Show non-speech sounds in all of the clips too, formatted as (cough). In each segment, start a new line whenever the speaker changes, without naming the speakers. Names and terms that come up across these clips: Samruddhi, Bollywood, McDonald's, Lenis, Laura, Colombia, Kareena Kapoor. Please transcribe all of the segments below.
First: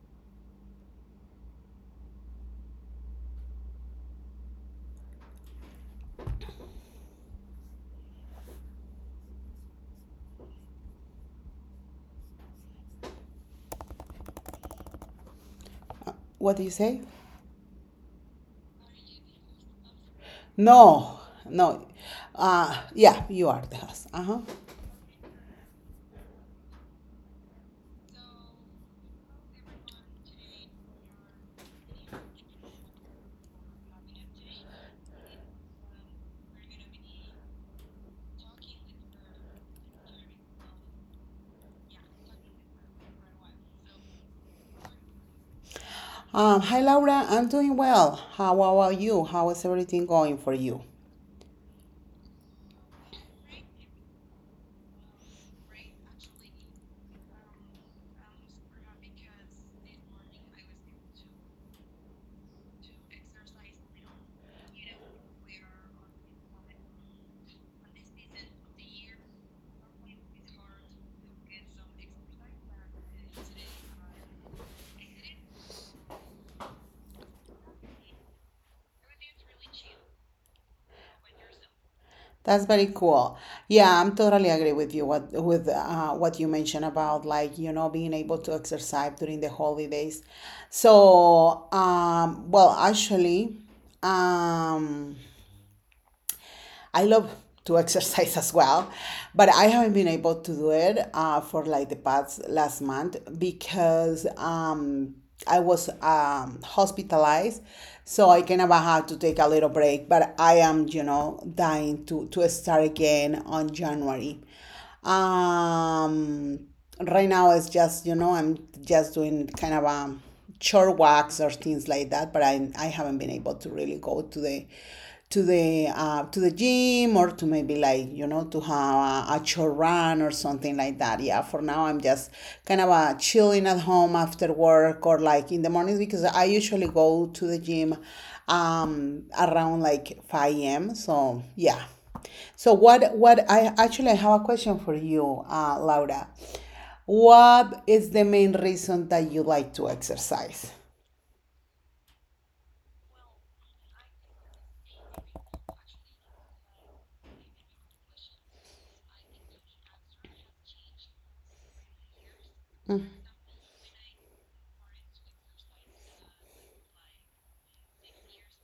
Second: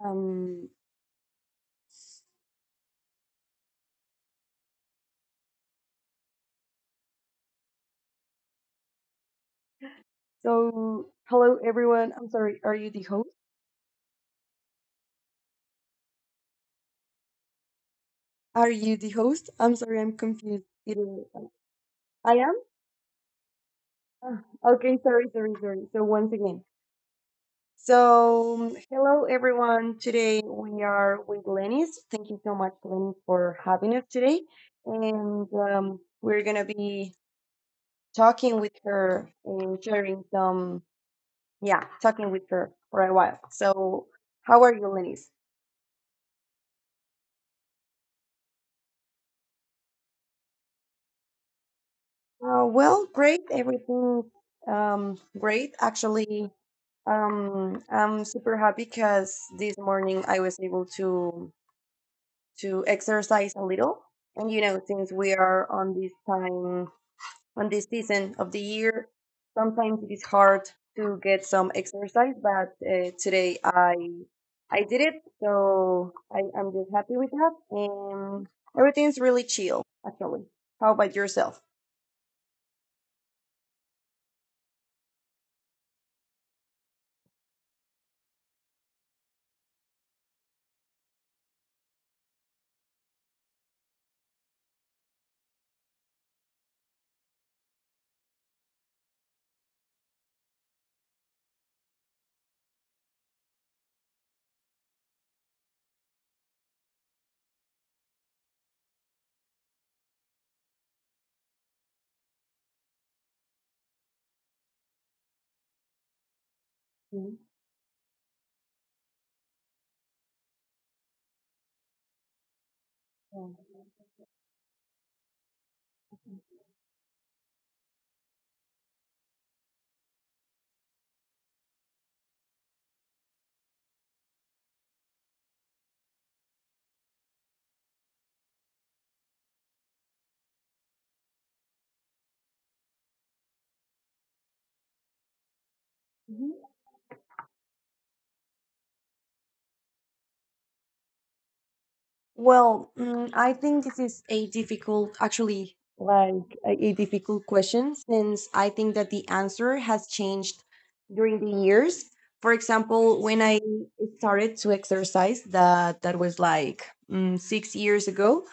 Um, so, hello everyone. I'm sorry. Are you the host?
What do you say?
Are you the host? I'm sorry. I'm confused. Either
No,
uh,
no.
I am.
Yeah, you are the host.
Ah,
Uh-huh.
okay. Sorry. Sorry. Sorry. So once again. So hello everyone. Today we are with Lenis. Thank you so much, Lenis, for having us today. And we're gonna be talking with her and sharing some. Yeah, talking with her for a while. So, how are you, Lenis?
Hi, Laura. I'm doing well. How about you? How is everything going for you?
Well, great. Everything great. Actually, I'm super happy because this morning I was able to exercise a little. And since we are on this time, on this season of the year, sometimes it is hard to get some exercise. But today I did it, so I'm just happy with that. And everything's really chill, actually. How about yourself?
That's very cool. Yeah, I'm totally agree with you. What you mentioned about like being able to exercise during the holidays. So, well, actually, um, I love to exercise as well, but I haven't been able to do it for like the past last month because I was hospitalized. So I kind of had to take a little break, but I am, dying to start again on January. Um, right
Mhm.
now it's just, I'm just doing kind of short walks or things like that. But I haven't been able to really go to the to the gym or to maybe like to have a short run or something like that. Yeah, for now I'm just kind of chilling at home after work or like in the mornings because I usually go to the gym around like 5 a.m. So yeah. So what I actually I have a question for you, Laura.
Mhm.
What is the main reason that you like to exercise?
Well, I think this is a difficult, actually, like a difficult question, since I think that the answer has changed during the years. For example, when I started to exercise, that was like 6 years ago.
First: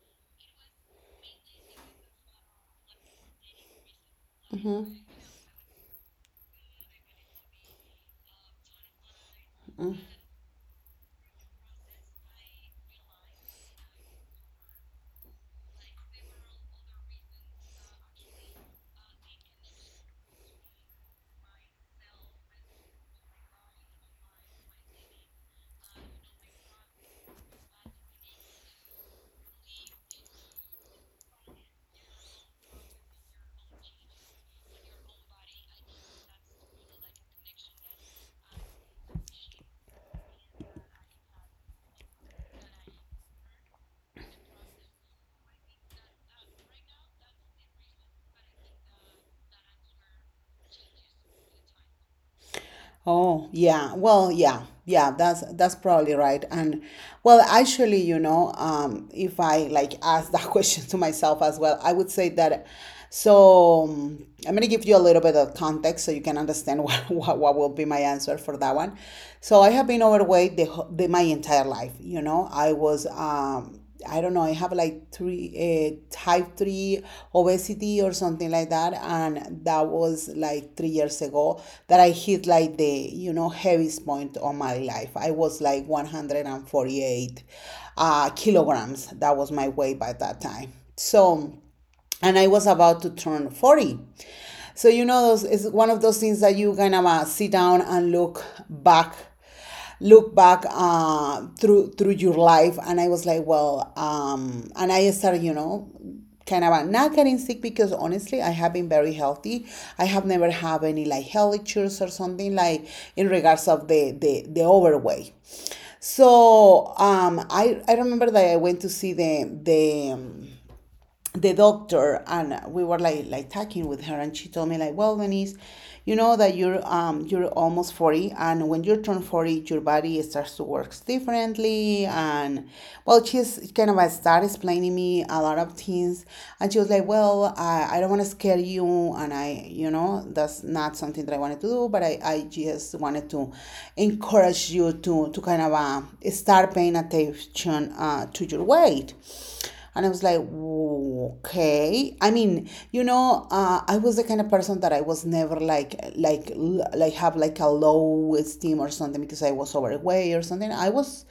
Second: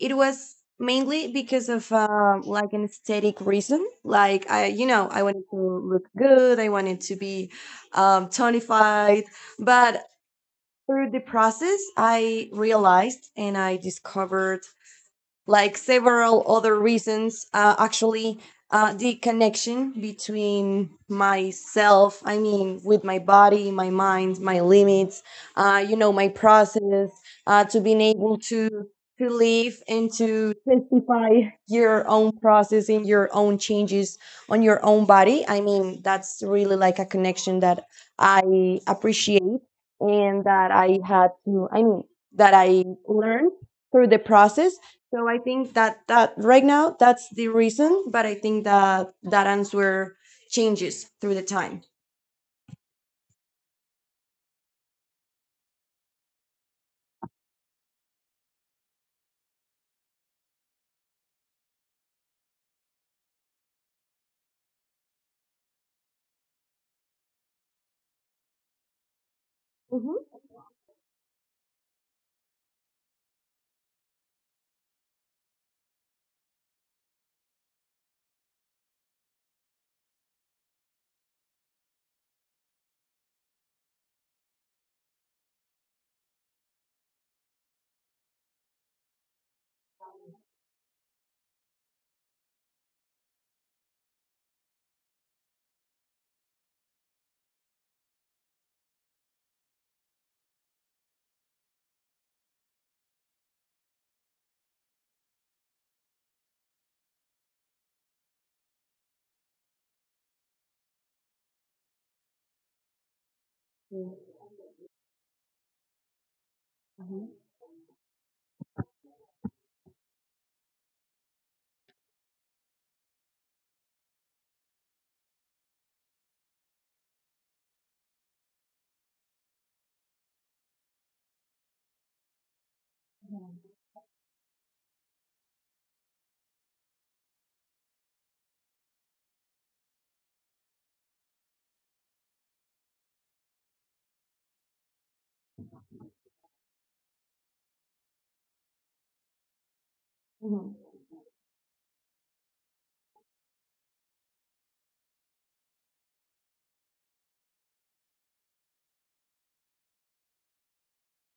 It was mainly because of like an aesthetic reason. Like I, you know,
Mm-hmm.
I wanted to look good. I wanted to be tonified, but through the process, I realized and I discovered like several other reasons, actually, the connection between myself, I mean, with my body, my mind, my limits, my process, to being able to live and to testify your own process and your own changes on your own body. I mean, that's really like a connection that I appreciate and that I had to, I mean, that I learned through the process. So I think that right now that's the reason, but I think that that answer changes through the time.
Oh, yeah. Well, yeah. Yeah, that's probably right. And well, actually, if I like ask that (laughs) question to myself as well, I would say that. So, I'm gonna give you a little bit of context so you can understand (laughs) what will be my answer for that one. So I have
Mhm.
been overweight the, wh- the my entire life. I don't know, I have like type 3 obesity or something like that. And that was like 3 years ago that I hit like the heaviest point of my life. I was like 148 kilograms. That was my weight by that time. So, and I was about to turn 40. So, it's one of those things that you kind of sit down and look back, through your life. And I was like, well, and I started, kind of not getting sick because honestly, I have been very healthy. I have never had any like health issues or something like in regards of the overweight. So, I remember that I went to see the doctor and we were like talking with her and she told me, like, well, Denise, you know that you're almost 40, and when you turn 40 your body starts to work differently, and well, she's kind of started explaining me a lot of things. And she was like, well, I don't want to scare you, and I you know that's not something that I wanted to do, but I just wanted to encourage you to kind of start paying attention to your weight. And I was like,
Mhm.
okay. I mean, I was the kind of person that I was never like have like a low esteem or something because I was overweight or something. I was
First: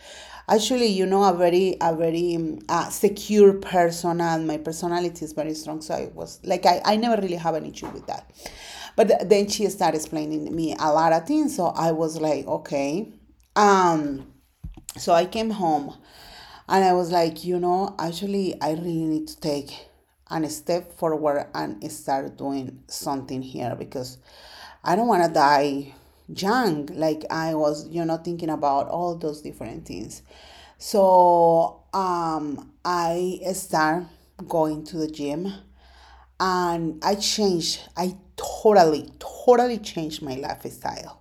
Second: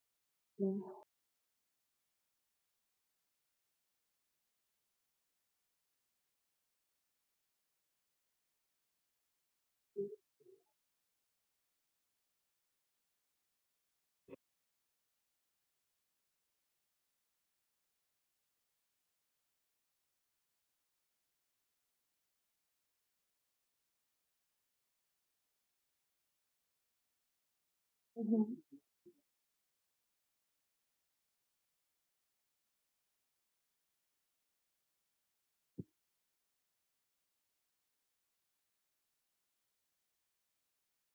Mhm.
actually, a very, secure person, and my personality is very strong. So I was like, I never really have an issue with that. But then she started explaining me a lot of things. So I was like, okay. Um, so, I came home and I was like, actually, I really need to take an step forward and start doing something here because I don't want to die young. Like I was, thinking
Mhm.
about all those different things. So, I start going to the gym, and I changed. I totally, totally changed my lifestyle,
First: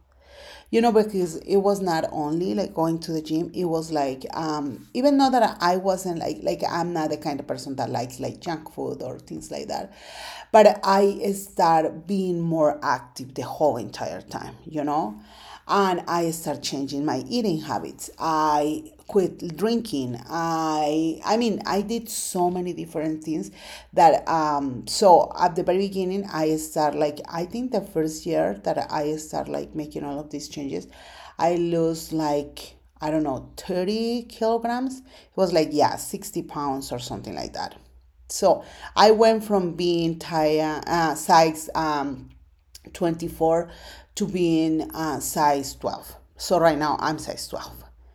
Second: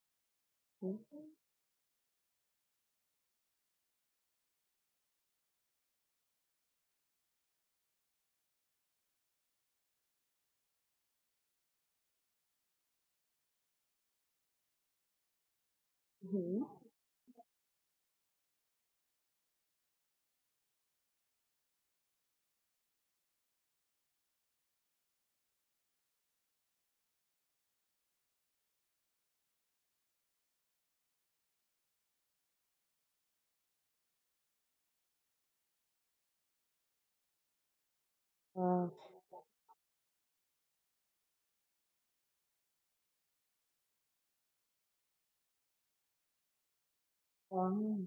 because it was not only like going to the gym, it was like even though that I wasn't like, I'm not the kind of person that likes like junk food or things like that, but I start being more active the whole entire time, and I start
Mhm.
changing my eating habits. I quit drinking. I mean I did so many different things. That um so at the very beginning, I start like, I think the first year that I start like making all of these changes, I lose like, I don't know, 30 kilograms. It was like, yeah, 60 pounds or something like that. So
Mhm.
I went from being Sykes 24 to being size 12. So right now I'm size 12.
Wow.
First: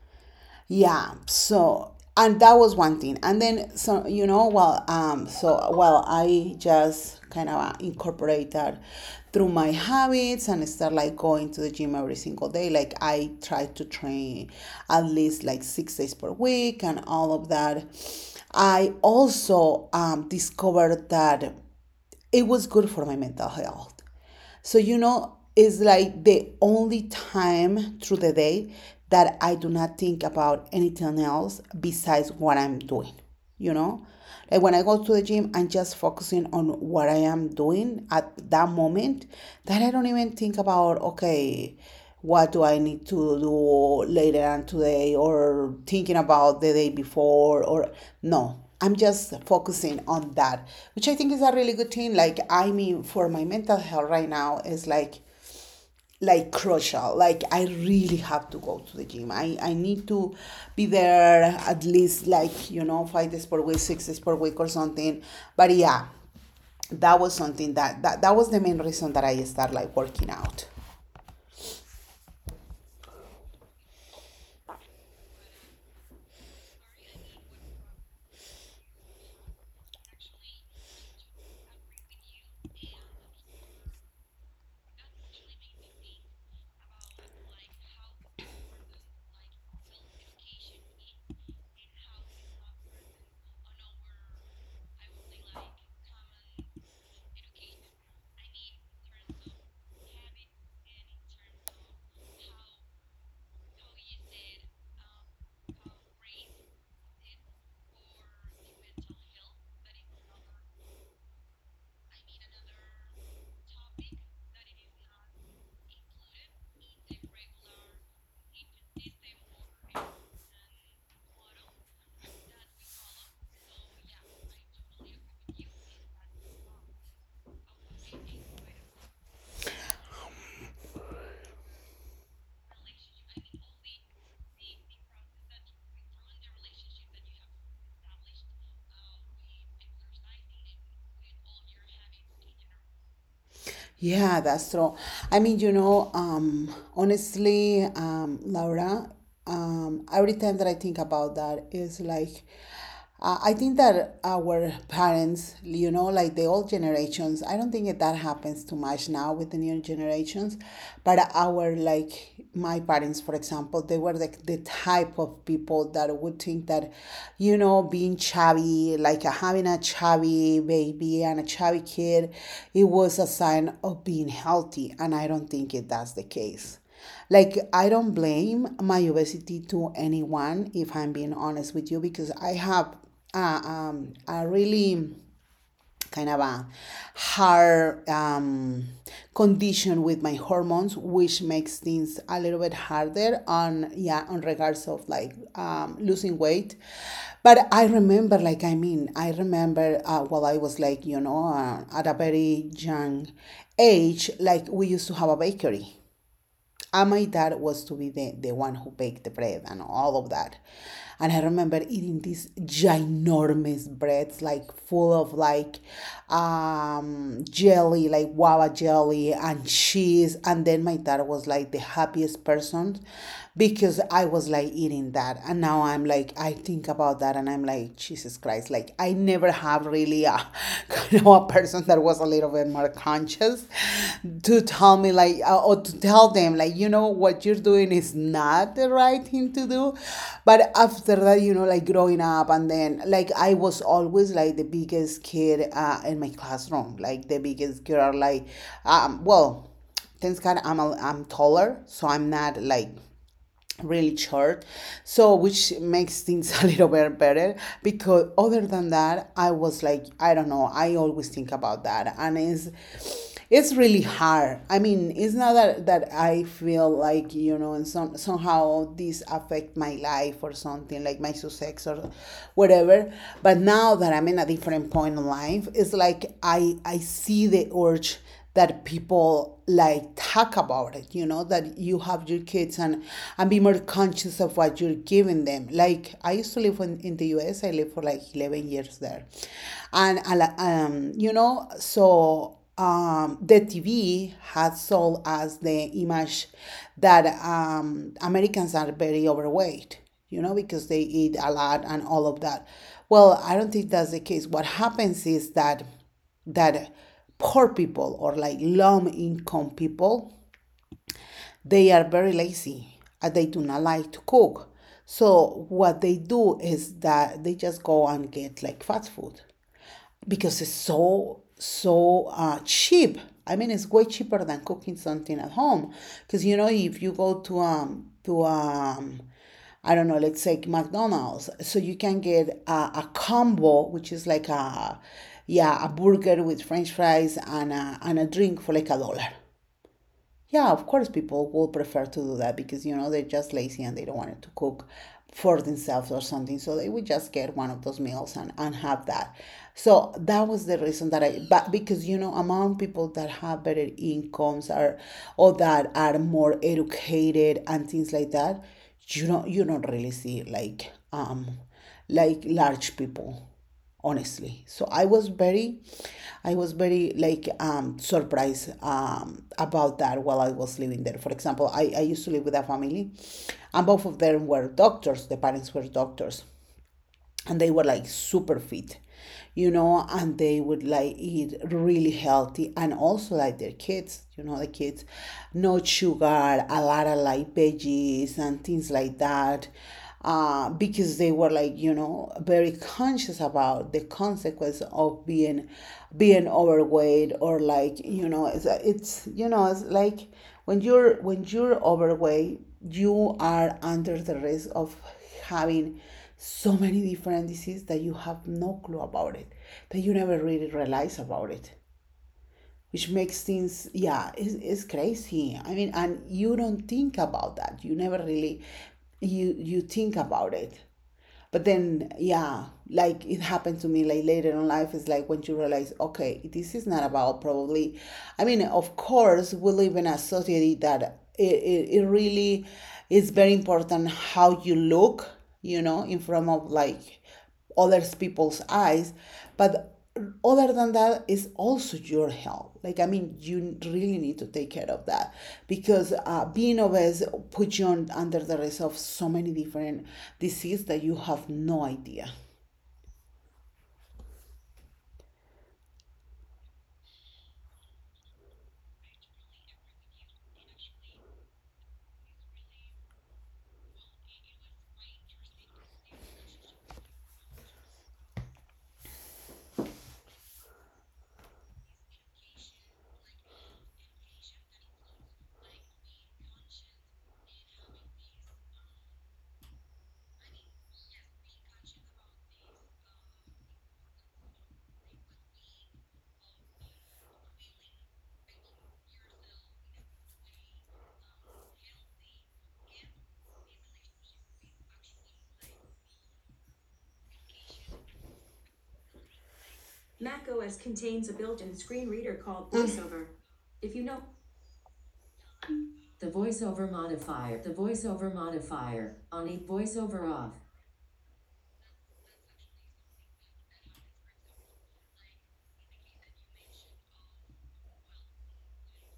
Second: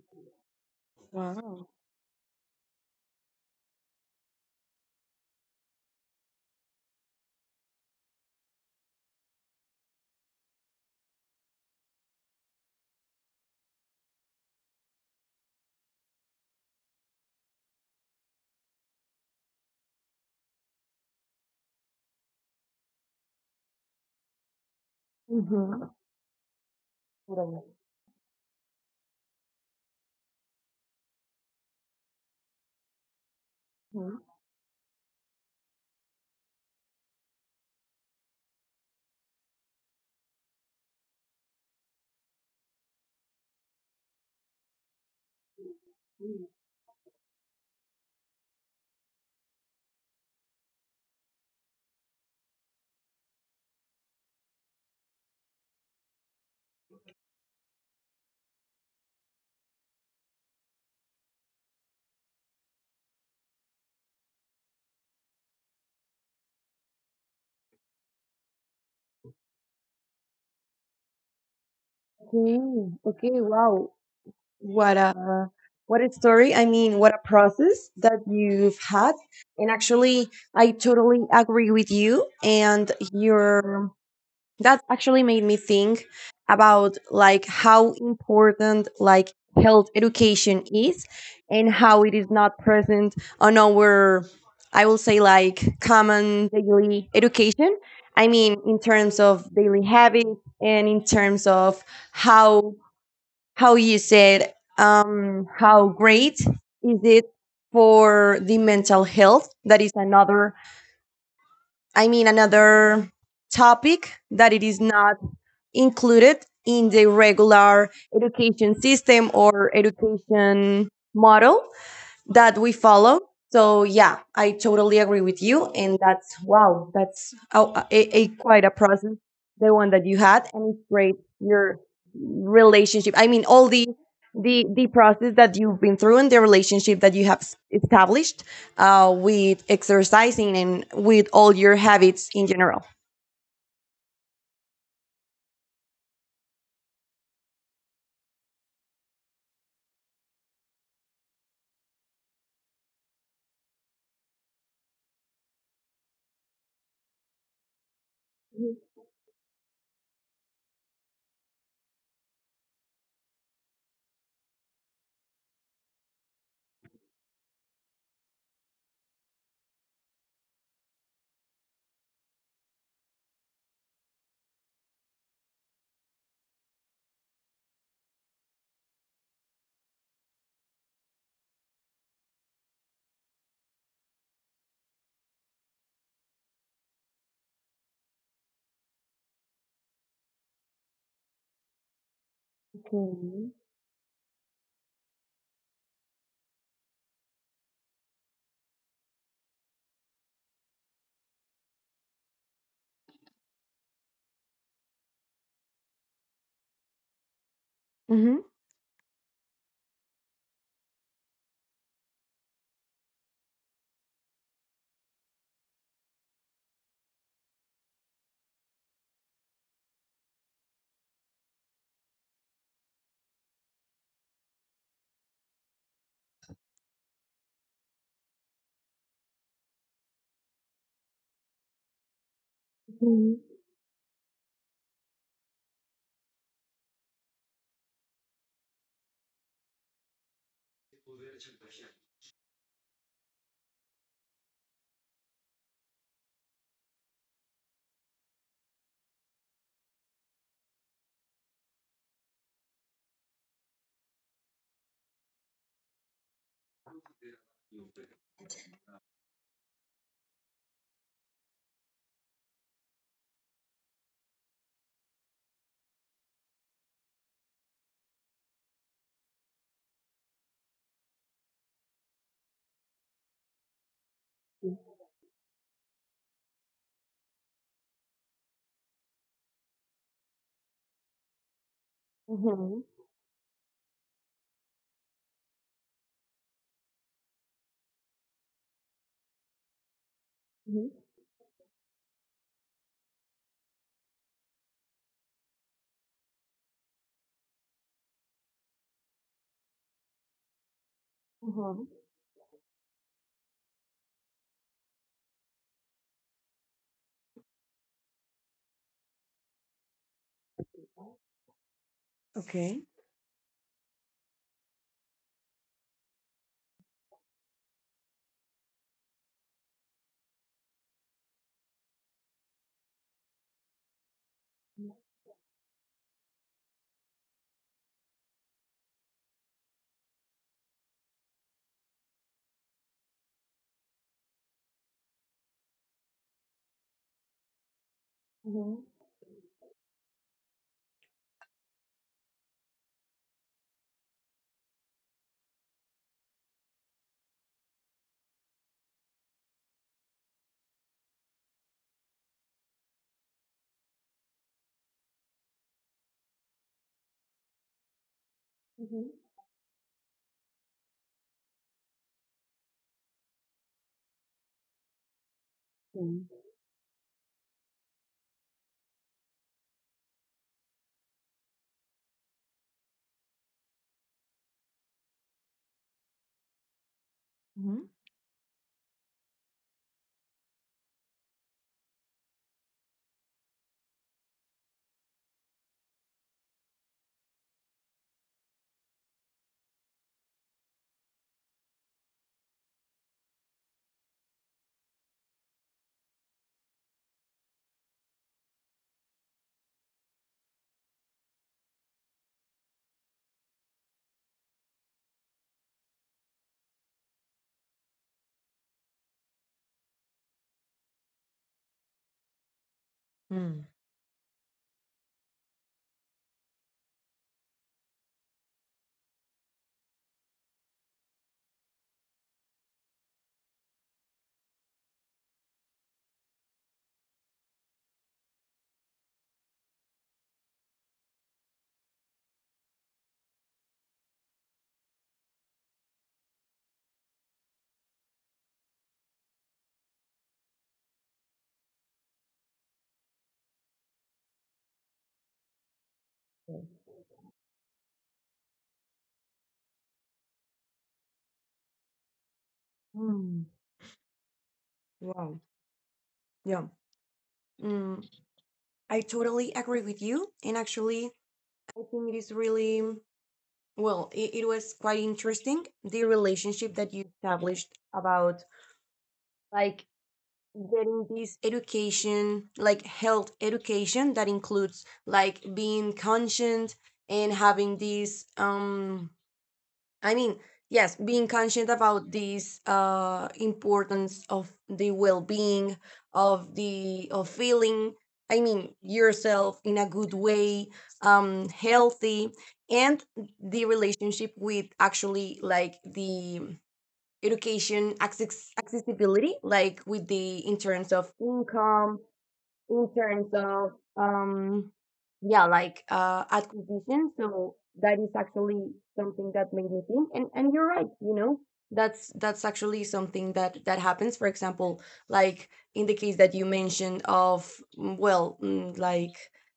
Yeah.
Wow.
So, and that was one thing. And then, well, I just kind of incorporate that through my habits and start like going to the gym every single day. Like I try to train at least like 6 days per week and all of that. I also discovered that it was good for my mental health. So, it's
Mm-hmm.
like the only
Wow.
time through the day that I do not think about anything else besides what I'm doing, you know?
Mhm.
Like when I go to the gym, I'm just focusing on what I am doing at that moment, that I don't even think about, okay, what do I need to do later on today, or thinking about the day before, or no. I'm just focusing on that, which I think is a really good thing. Like, I mean, for my mental health right now is like, crucial. Like, I really have to go to the gym. I need to be there at least like, 5 days per week, 6 days per week or something. But yeah, that was something that was the main reason that I started like working out.
Okay. Okay. Wow. What a story. I mean, what a process that you've had. And actually, I totally agree with you, and your that actually made me think about like how important like health education is, and how it is not present on our, I will say, like common daily education. I mean, in terms of daily habits and in terms of how, you said, how great is it for the mental health. That is another, I mean, another topic that it is not included in the regular education system or education model that we follow. So yeah, I totally agree with you, and that's wow, that's a quite a process, the one that you had, and it's great your relationship. I mean, all the process that you've been through and the relationship that you have established with exercising and with all your habits in general.
Yeah, that's true. I mean, honestly, Laura, every time that I think about that is like, I think that our parents, like the old generations, I don't think that that happens too much now with the new generations, but our like my parents, for example, they were the type of people that would think that, being chubby, like having a chubby baby and a chubby kid, it was a sign of being healthy. And I don't think it that's the case. Like, I don't blame my obesity to anyone, if I'm being honest with you, because I have a really kind of a hard condition with my hormones, which makes things a little bit
Okay.
harder on, yeah, on regards of like losing weight. But I remember, while I was like at a very young age, like we used to have a bakery, and my dad was to be
Mm-hmm.
the one who baked the bread and all of that. And I remember eating these ginormous breads, like full of like jelly, like guava jelly and cheese. And then my dad was like the happiest person because I was like eating that. And now I'm like, I think about that and I'm like, Jesus Christ, like I never have really really a (laughs) kind of a person that was a little bit more
Mhm.
conscious to tell me like or to tell them, like, you know what you're doing is not the right thing to do, but after that, like growing up and then like I was always like the biggest kid in my classroom, like the biggest girl, like well, thanks god, I'm I'm taller, so I'm not like really short, so which makes things (laughs) a little bit better because other than that I was like, I don't know, I always think about that, and it's really hard. I mean, it's not that, that I feel like, and somehow this affect my life or something, like my success or whatever. But now that I'm in a
Mhm.
different point in life, it's like I see the urge that people like talk about it, you know that you have your
Mhm.
kids and be more conscious of what you're giving them, like I used to live in the U. S. I lived for like 11 years there, and I li- you know so the TV has sold us the image that Americans are very overweight, because they eat a
Mhm.
lot and all of that. Well, I don't think that's the case. What happens is that that poor people or like low income people, they are very
Okay.
lazy and they do not like to cook. So what they do is that they just go and get like fast food because it's so cheap. I mean, it's way cheaper than
Yeah.
cooking something at home. Because you know, if you go to I don't know, let's say McDonald's, so you can get a combo, which is like a yeah a burger with French fries and a
Mhm.
drink for like a dollar. Yeah, of course, people will prefer to do that because, you know, they're just lazy and they don't want to cook for themselves or something. So they would just get one of those meals and have that. So that was the reason that I, but because, you know, among people that have better incomes are, or that are more educated and things like that,
Mhm.
you don't really see like large people honestly. So i was very
Mm.
i was very like um surprised about that while I was living there. For example, I used to live with a family, and both of them were doctors. The parents were doctors, and
Mhm.
they were like super fit, you know, and they would like eat really healthy, and also like their kids, you know, the kids, no sugar, a lot of like veggies and things like that, because they were like, you know, very conscious about the consequence of being overweight. Or like, you know, it's you know, it's like when you're overweight, you are under the risk of having so many different diseases that you have no clue about it, that you never really realize about it, which makes
Mm.
things, yeah, it's crazy. I mean, and you don't think about that. You never really, you think about it. But then, yeah, like it happened to me like later in life. It's like when you realize, okay, this is not about probably, I mean, of course, we live in a society that it really is very important how you look, you know, in front of like other people's eyes. But other than that is also your health. Like, I mean, you really need to take care of that because
Yes.
being obese puts you on, under the risk of so many different diseases that you have no idea.
Mm. Wow. Yeah. Mm. I totally agree with you. And actually, I think it is really well, it was quite interesting, the relationship that you established about like getting this education, like health education that includes like being conscient and having this I mean, yes, being conscious about this importance of the well-being, of feeling, I mean, yourself in a good way, healthy, and the relationship with actually like the education accessibility, like with the, in terms of income, in terms of um yeah, like
The
acquisition,
voiceover
so that
modifier. The
is actually
voiceover
something that
modifier.
made me
On eat
think, and
voiceover
you're right,
off.
that's actually something that happens, for example, like in the case that you mentioned of well, like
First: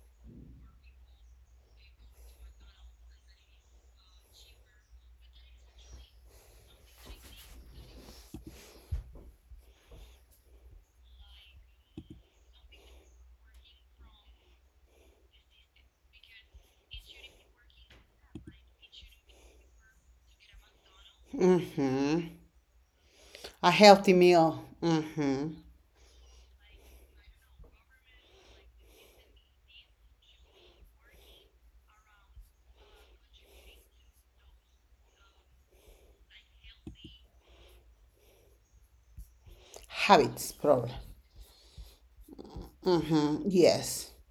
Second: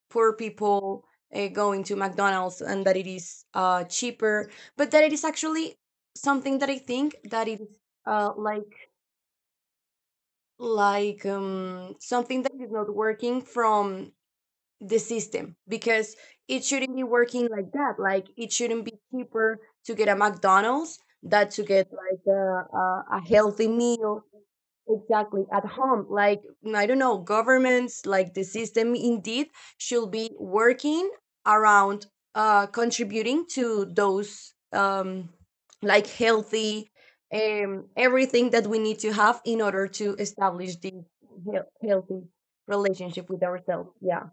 poor people, going to McDonald's, and that it is cheaper. But that it is actually something that I think that it is, like, something that is not working from the system, because it shouldn't be working like that. Like, it shouldn't be cheaper to get a McDonald's than to get
Hmm.
like a healthy
A healthy
meal,
meal.
exactly,
Hmm.
at home. Like, I don't know, governments, like, the system indeed should be working around, contributing to those, like, healthy, everything that we need to have in order to
Habits
establish the
problem.
healthy relationship with ourselves.
Yes.
Yeah.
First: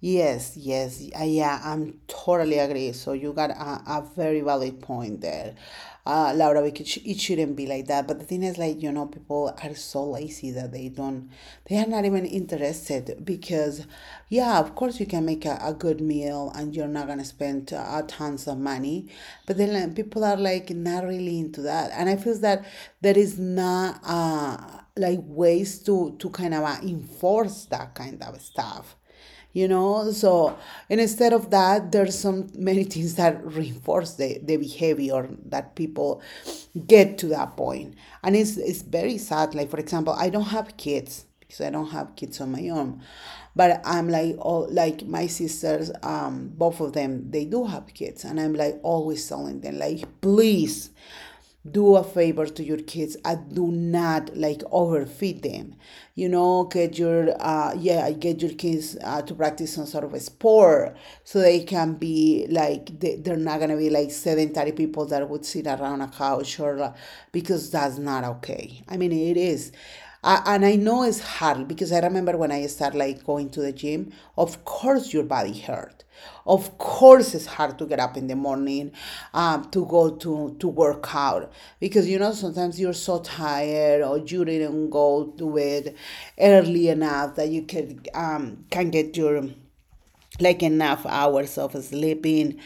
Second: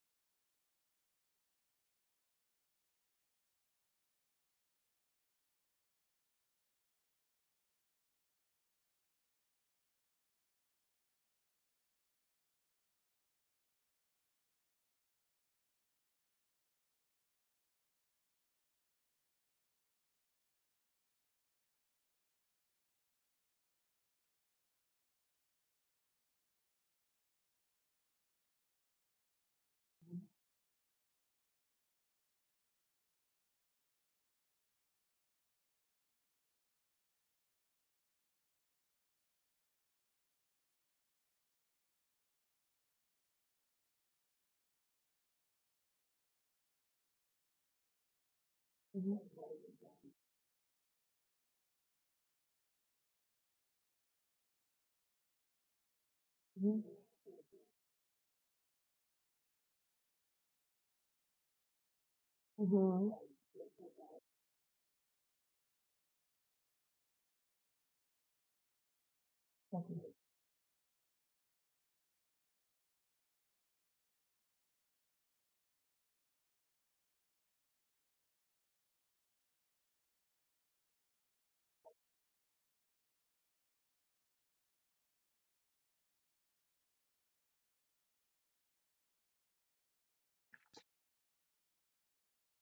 Yes, I'm totally agree. So you got a very valid point there, Laura. Because it shouldn't be like that. But the thing is, like, you know, people are so lazy that they are not even interested. Because, yeah, of course you can make a good meal and you're not gonna spend tons of money, but then like, people are like not really into that. And I feel that there is not like ways to kind of enforce that kind of stuff, you know. So, and instead of that, there's some many things that reinforce the behavior that people get to that point. And it's very sad. Like, for example, I don't have kids on my own, but I'm like all like my sisters, both of them, they do have kids, and I'm like always
Mhm,
telling them, like, please do a favor to your kids and do not like overfeed them, you know.
mhm,
Get your yeah get your kids to practice some sort of a sport so they can be like
mhm.
they're not gonna be like sedentary people that would sit around a couch or because that's not okay. I mean, it is
Okay.
and I know it's hard because I remember when I started like going to the gym, of course your body hurt. Of course it's hard to get up in the morning, to go to work out, because, you know, sometimes you're so tired or you didn't go to it early enough that you could can get your like enough hours of sleeping.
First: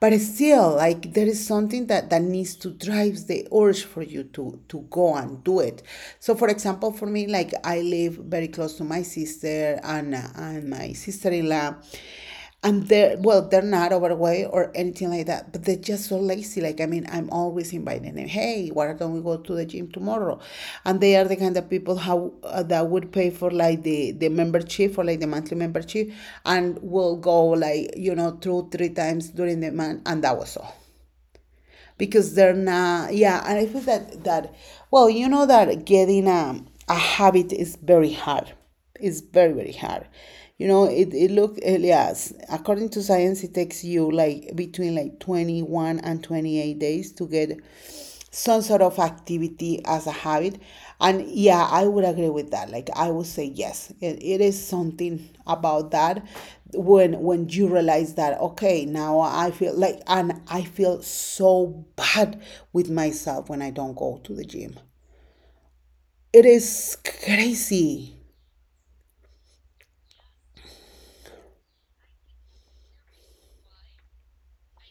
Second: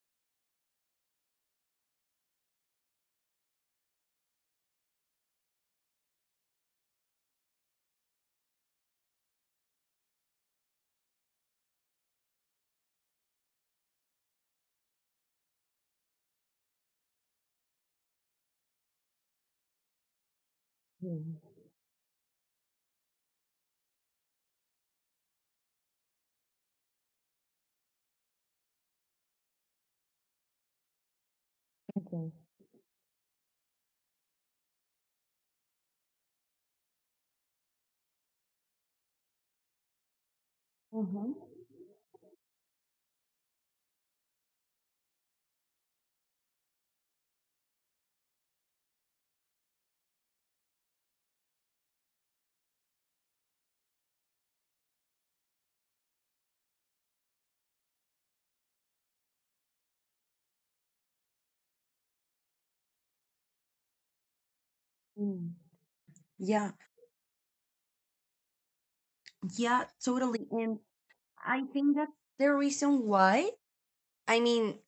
But still, like, there is something that needs to drive the urge for you to go and do it. So, for example, for me, like, I live very close to my sister and my sister-in-law, and they're, well, they're not overweight or anything like that, but they're just so lazy. Like, I mean, I'm always inviting them, hey, why don't we go to the gym tomorrow? And they are the
Mm.
kind of people how that would pay for like the membership for like the monthly membership and will go, like, you know, two three times during the month, and that was all.
Okay.
Because they're not, yeah, and I feel that that, well, you know, that getting a habit is very hard. It's very hard. You know,
Mhm.
yes, according to science, it takes you like between like 21 and 28 days to get some sort of activity as a habit. And yeah, I would agree with that. Like, I would say, yes, it is something about that, when you realize that, okay, now I feel like, and I feel so bad with myself when I don't go to the gym.
Mm.
It
Yeah,
is crazy.
yeah, totally. And I think that's the reason why, I mean,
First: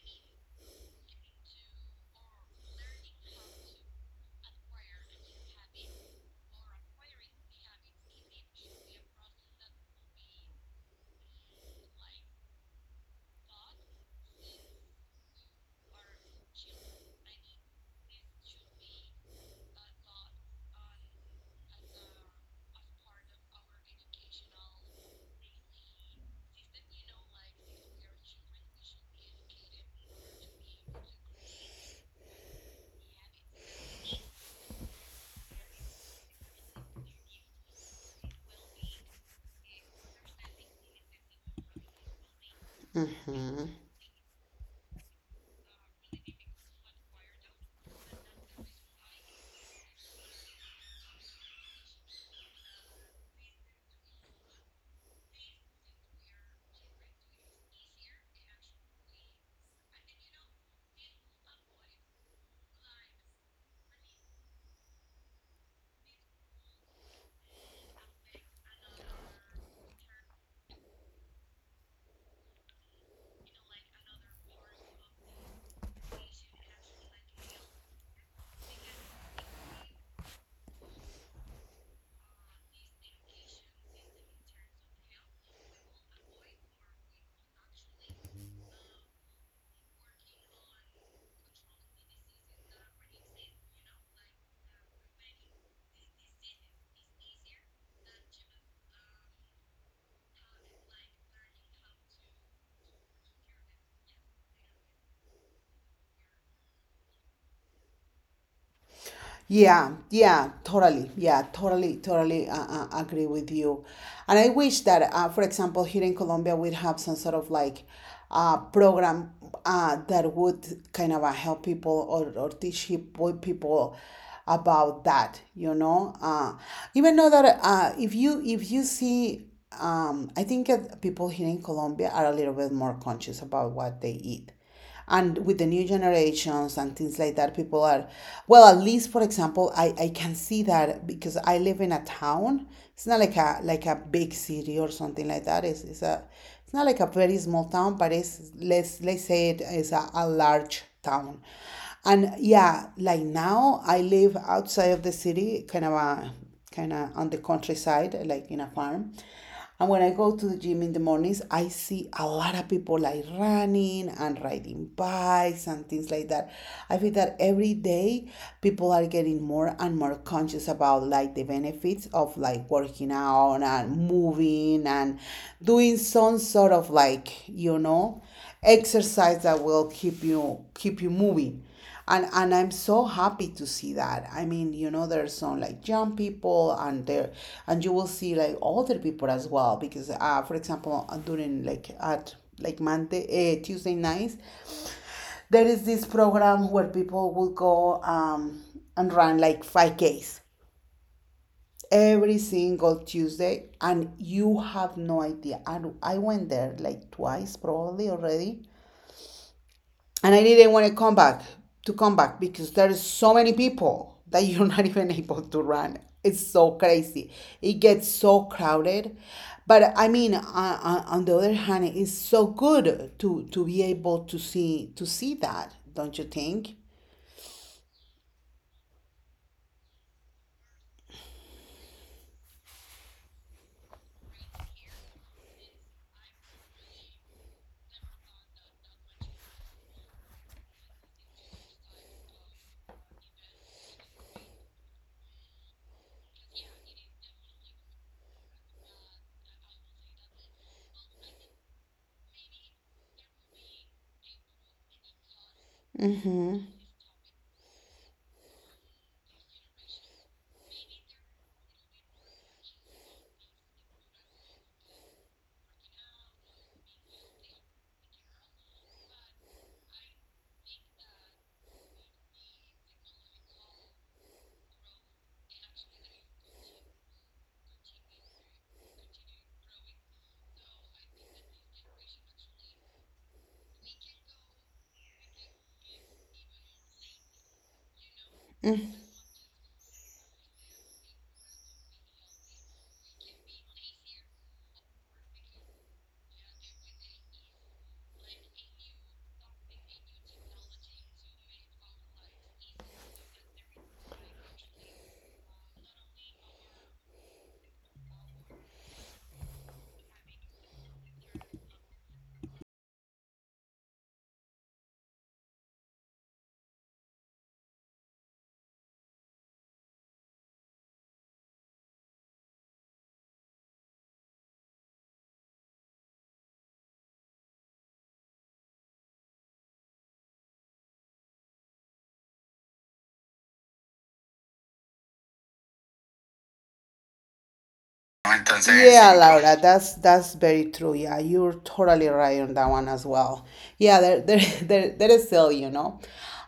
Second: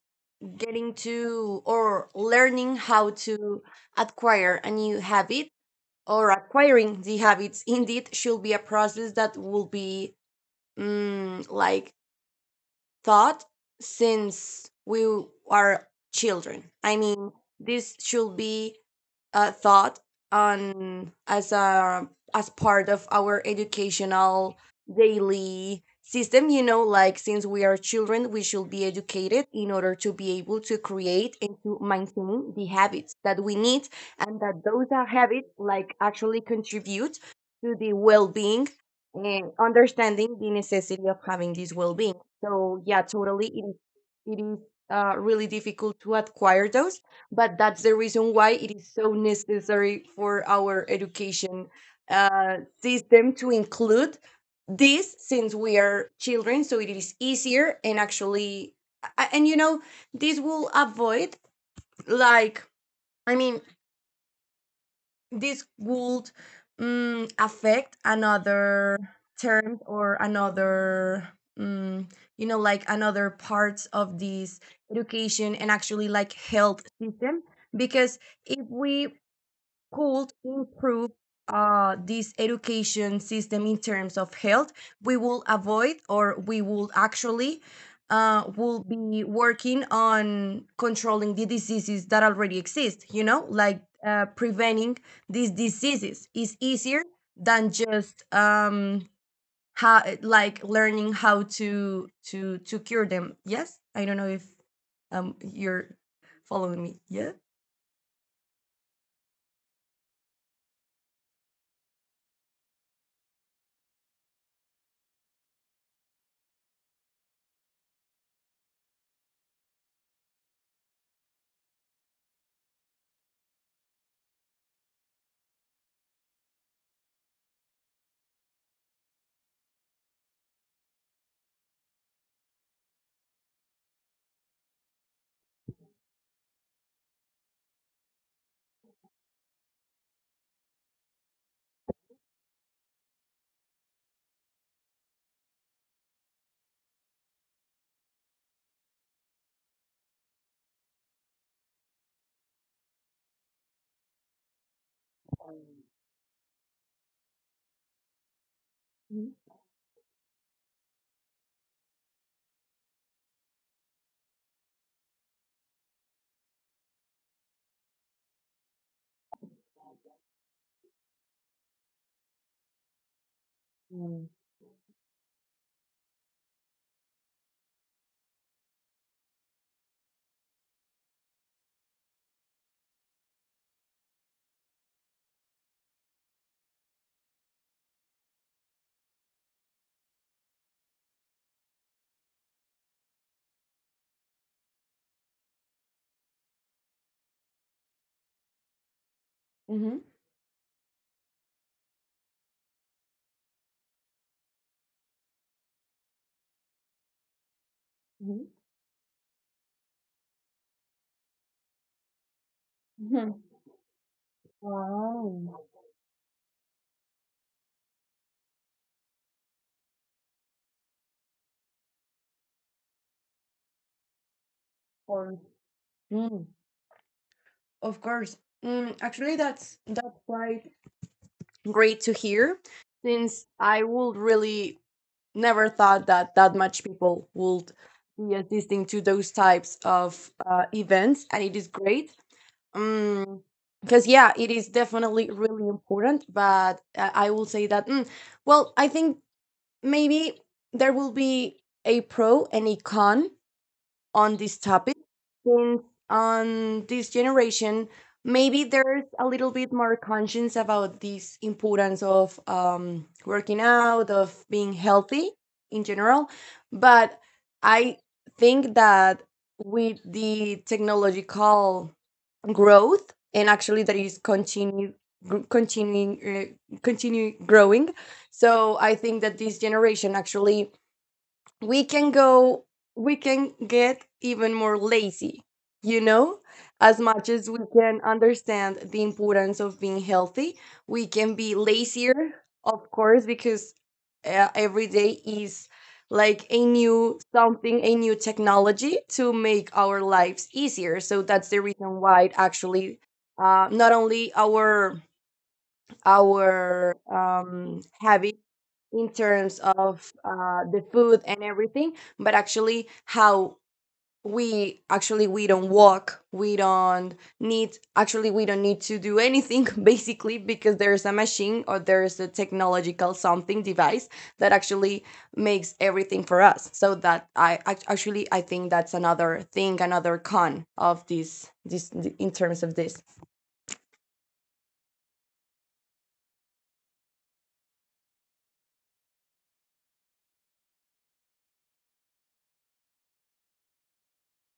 getting to, or learning how to acquire a new habit, or acquiring the habits indeed should be a process that will be, like, taught since we are children. I mean, this should be thought on as a as part of our educational daily system. You know, like, since we are children, we should be educated in order to be able to create and to maintain the habits that we need, and that those are habits like actually contribute to the well-being, and understanding the necessity of having this well-being. So yeah, totally, it is, it is really difficult to acquire those, but that's the reason why it is so necessary for our education system to include this since we are children, so it is easier. And actually, and this will avoid, like, I mean, this would, affect another term or another, mm, like, another parts of this education and actually like health system, because if we could improve this education system in terms of health, we will avoid, or we will actually, will be working on controlling the diseases that already exist. You know, like, preventing these diseases is easier than just, how, like, learning how to cure them. Yes, I don't know if you're following me. Yeah.
Yeah, totally. Yeah, totally, agree with you. And I wish that, for example, here in Colombia, we'd have some sort of like program that would kind of help people or teach boy people about that, you know? Even though that if you see, I think that people here in Colombia are a little bit more conscious about what they eat, and with the new generations and things like that, people are, well, at least for example, I can see that because I live in a town. It's not like a big city or something like that. It's a, it's not like a very small town, but it's, let's say it is a large town. And yeah, like, now I live outside of the city, kind of a, kind of on the countryside, like in a farm. And when I go to the gym in the mornings, I see a lot of people like running and riding bikes and things like that. I feel that every day people are getting more and more conscious about like the benefits of like working out and moving and doing some sort of like, you know, exercise that will keep you moving. And I'm so happy to see that. I mean, you know, there's some like young people and there, and you will see like older people as well. Because for example, during like at like Monday, Tuesday nights, there is this program where people will go, and run like 5Ks
Mm-hmm.
every single Tuesday. And you have no idea. And I went there like twice probably already, and I didn't want to come back because there is so many people that you're not even (laughs)
Hmm.
able to run. It's so crazy.
Wow.
It gets so crowded. But I mean, on the other hand, it's so good to be able to see that, don't you think?
Or, mm, of course. Actually, that's quite great to hear, since I would really never thought that that much people would be assisting to those types of events, and it is great. Um, because yeah, it is definitely really important. But I will say that, well, I think maybe there will be a pro and a con on this
Mm-hmm.
topic, since on this generation maybe there's a little bit more conscience about this importance of, working out, of being healthy in general. But I think that with the technological growth, and actually that is continue continuing, continue growing, so I think that this generation actually, we can go we can get even more lazy, you know as much as we can understand the importance of being healthy, we can be lazier, of course, because every day is like a new, technology to make our lives easier. So that's the reason why it actually, not only our, our habit in terms of the food and everything, but actually how we actually, we don't walk, we don't need to do anything (laughs) basically, because there's a machine or there's a technological something device that actually makes everything for us. So that I, actually, I think that's another thing, another con of this in terms of this.
Entonces, yeah, sí, pues, Laura, that's very true. Yeah, you're totally right on that one as well. Yeah, there (laughs) there is still, you know.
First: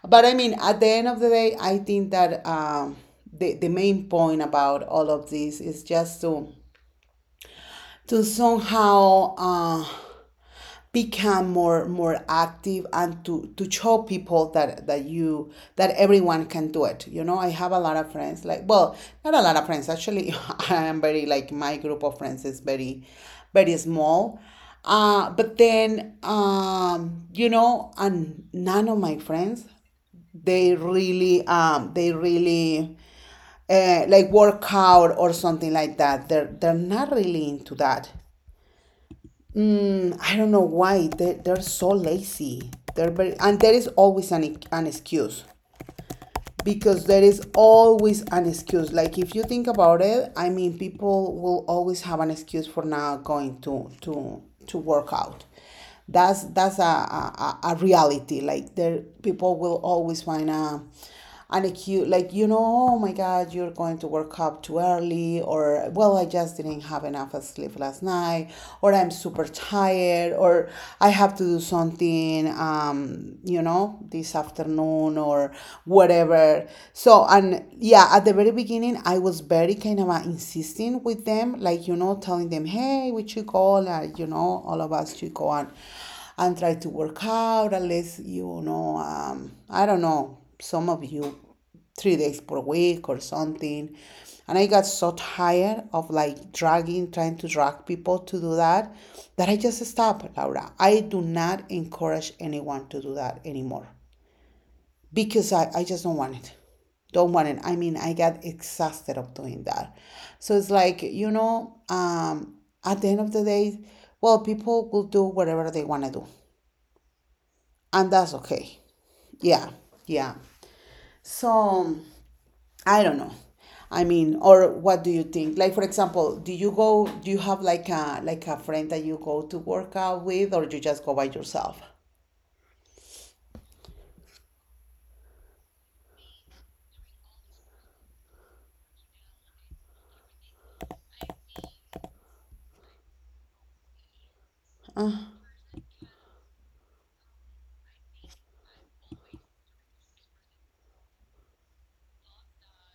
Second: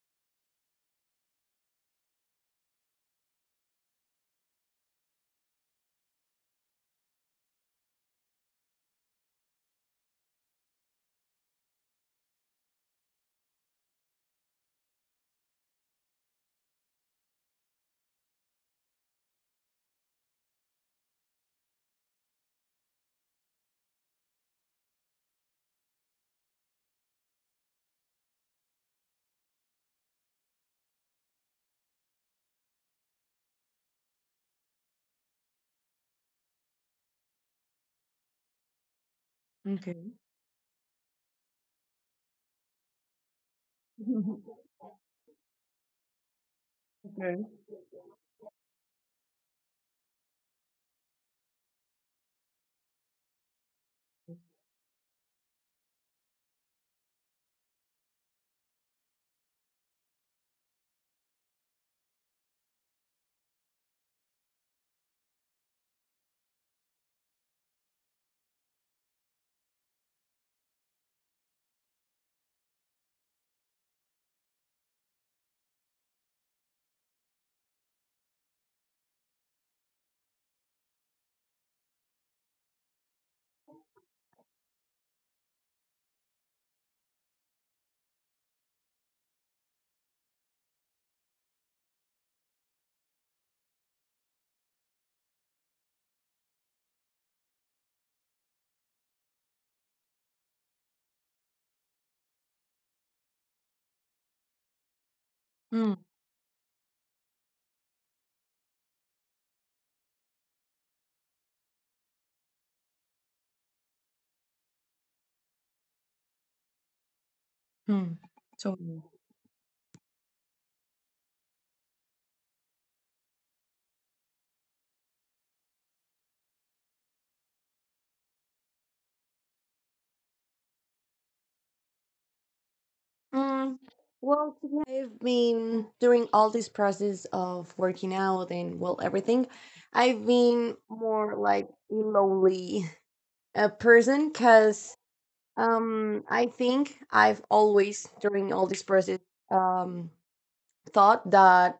But I mean, at the end of the day, I think that the main point about all of this is just to somehow become more active and to show people that that you that everyone can do it, you know. I have a lot of friends, like, well, not a lot of friends, actually, (laughs) I am very like my group of friends is very small. But then you know, and none of my friends, they really like work out or something like that. They're not really into that. Mm, I
Okay.
don't know why they're so lazy. They're very, and there is always
(laughs)
an excuse, because there is
okay.
always an excuse. Like, if you think about it, I mean, people will always have an excuse for not going to to work out. That's a a reality. Like, there, people will always find a an excuse. Like, you know, oh my God, you're going to work out too early, or, well, I just didn't have enough sleep last night, or I'm super tired, or I have to do something, you know, this afternoon, or whatever. So, and yeah, at the very beginning, I was very kind of insisting with them, like, you know, telling them, hey, we should go, like, you know, all of us should go and try to work out, unless, you know, I don't know, some of you 3 days per week or something. And I got so tired of like dragging, trying to drag people to do that, that I just stopped, Laura. I do not encourage anyone to do that anymore because I just don't want it.
Mm,
Don't want it. I mean, I got exhausted of doing that. So it's like, you know, at the end of the day, well, people will do whatever they want to do. And that's okay.
mm. So,
Yeah. Yeah. So I don't know. I mean, or what do you think? Like, for example, do you go, do you have like like a friend that you go to work out with, or you just go by yourself?
Um, well, to I've been during all this process of working out and, well, everything, I've been more like a lonely
Uh,
person, because I think I've always, during all this process, um thought that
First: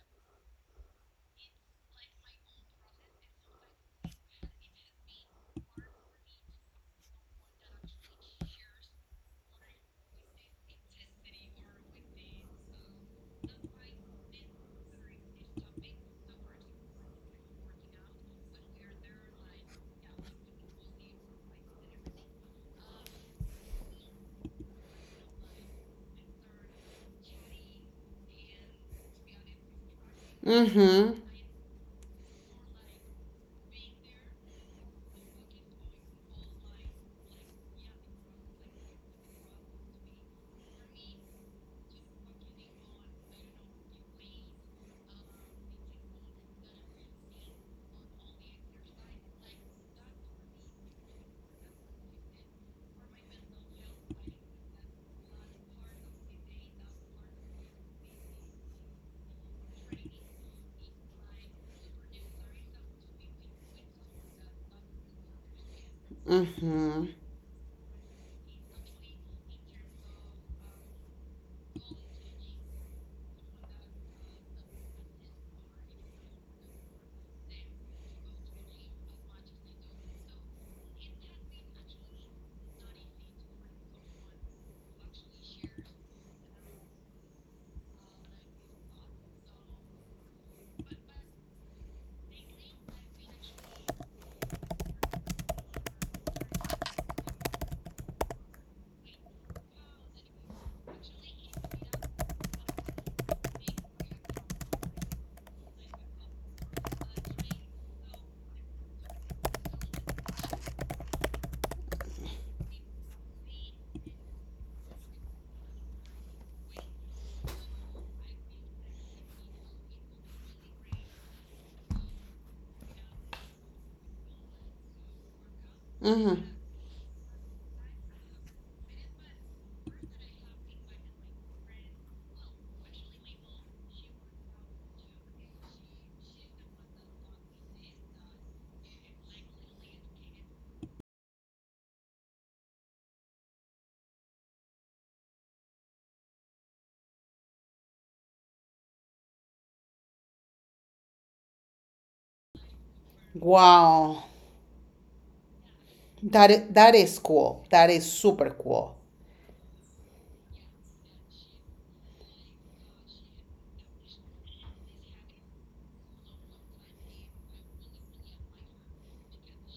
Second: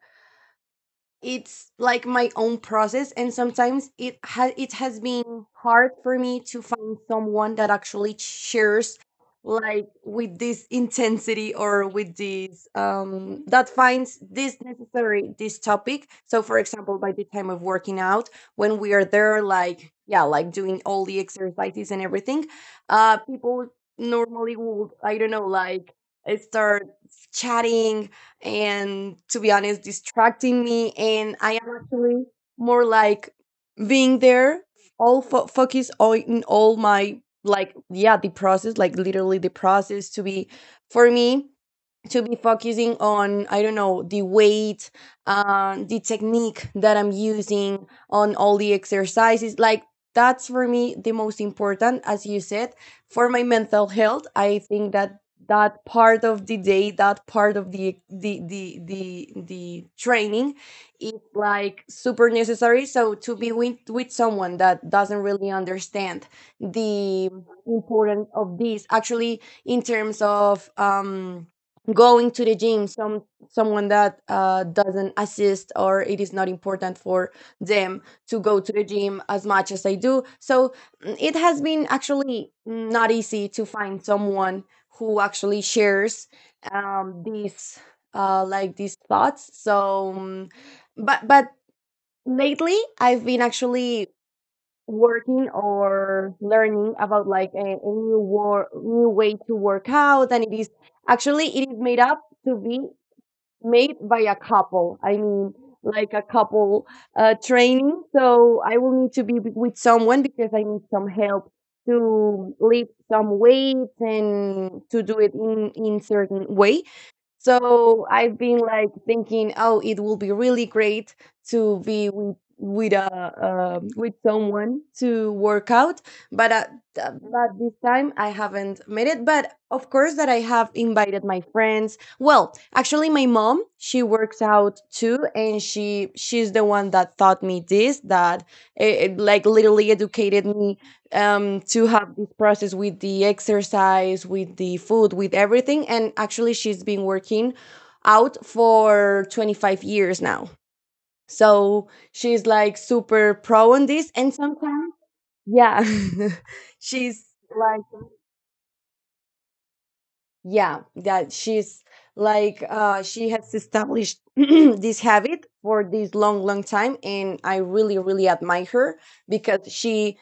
it's like my own process, and sometimes it has been hard for me to find someone that actually shares, like, with this intensity, or with this, that finds this necessary, this topic. So for example, by the time of working out, when we are there, like, yeah, like, doing all the exercises and everything, people normally would, I don't know, like, start chatting, and, to be honest, distracting me. And I
Mm-hmm.
am actually more like being there, all focus, all in all my, like, yeah, the process, like, literally, the process to be, for me, to be focusing on, I don't know, the weight, the technique that I'm using on all the exercises. Like, that's for me the most important. As you said, for my mental health, I think that that part of the day, that part of the training is like super necessary. So to be with someone that doesn't really understand the
Mm-hmm.
importance of this, actually, in terms of going to the gym, someone that doesn't assist, or it is not important for them to go to the gym as much as I do. So, it has been actually not easy to find someone who actually shares, these, like, these thoughts. So, but lately I've been actually working or learning about, like, a new war new way to work out, and it is actually, it is made up to be made by a couple. I mean, like, a couple, training, so I will need to be with someone because I need some help to lift some weights and to do it in certain way. So I've been like thinking, oh, it will be really great to be with someone to work out. But
Mm-hmm.
but this time I haven't made it. But of course that I have invited my friends. Well, actually, my mom, she works out too, and she's the one that taught me this, that it, like, literally educated me, to have this process with the exercise, with the food, with everything. And actually, she's been working out for 25 years now. So she's like super pro on this. And
Wow.
sometimes, yeah, (laughs) she's
That is
like,
cool. That is super cool.
yeah, that she's like, she has established (clears throat) this habit for this long, long time. And I really, really admire her because she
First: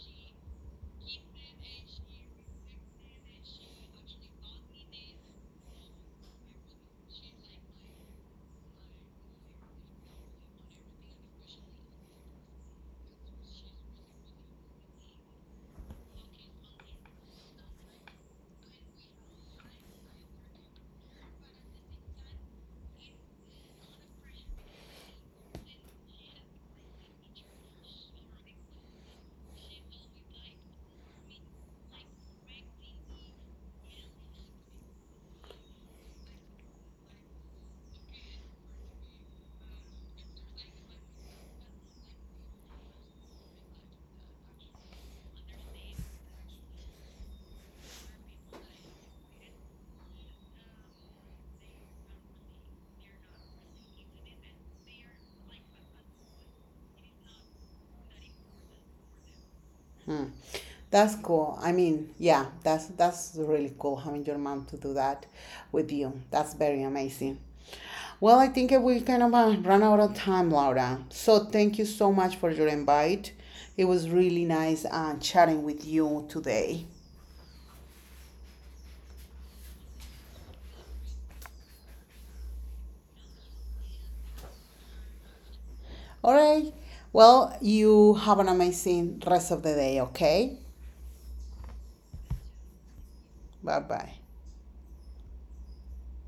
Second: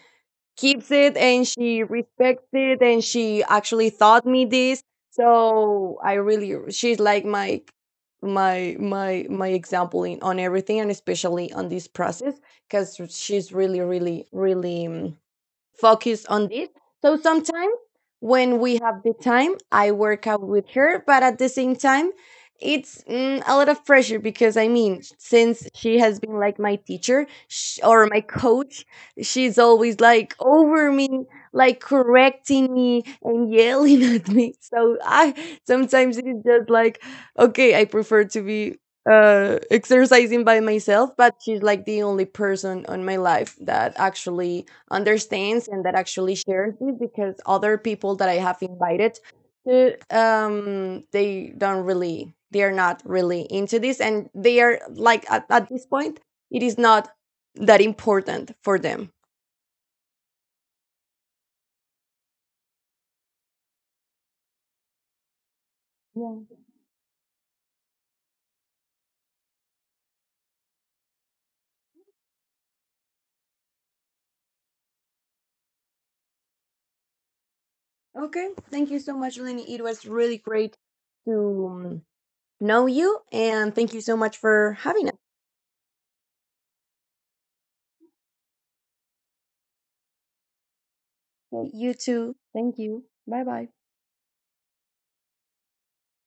keeps it and she respects it and she actually taught me this. So I really, she's like my example, on everything, and especially on this process, because she's really, really, really, focus on this. So sometimes when we have the time, I work out with her, but at the same time, it's, a lot of pressure, because I mean, since she has been like my teacher, or my coach, she's always like over me, like correcting me and yelling (laughs) at me. So I, sometimes it is just like, okay, I prefer to be exercising by myself. But she's like the only person on my life that actually understands and that actually shares it, because other people that I have invited to, they don't really, they are not really into this, and they are like at this point it is not that important for them.
Hmm. That's cool. I mean, yeah, that's really cool having your mom to do that with you. That's
Yeah.
very amazing. Well, I think we kind of run out of time, Laura. So thank you so much for your invite. It was really nice chatting with you today.
Okay. Thank you so much, Lenny. It was really great to, know you, and thank you so much for having us.
All right. Well, you have an amazing rest of the day, okay?
You too. Thank you. Bye bye.
Bye bye.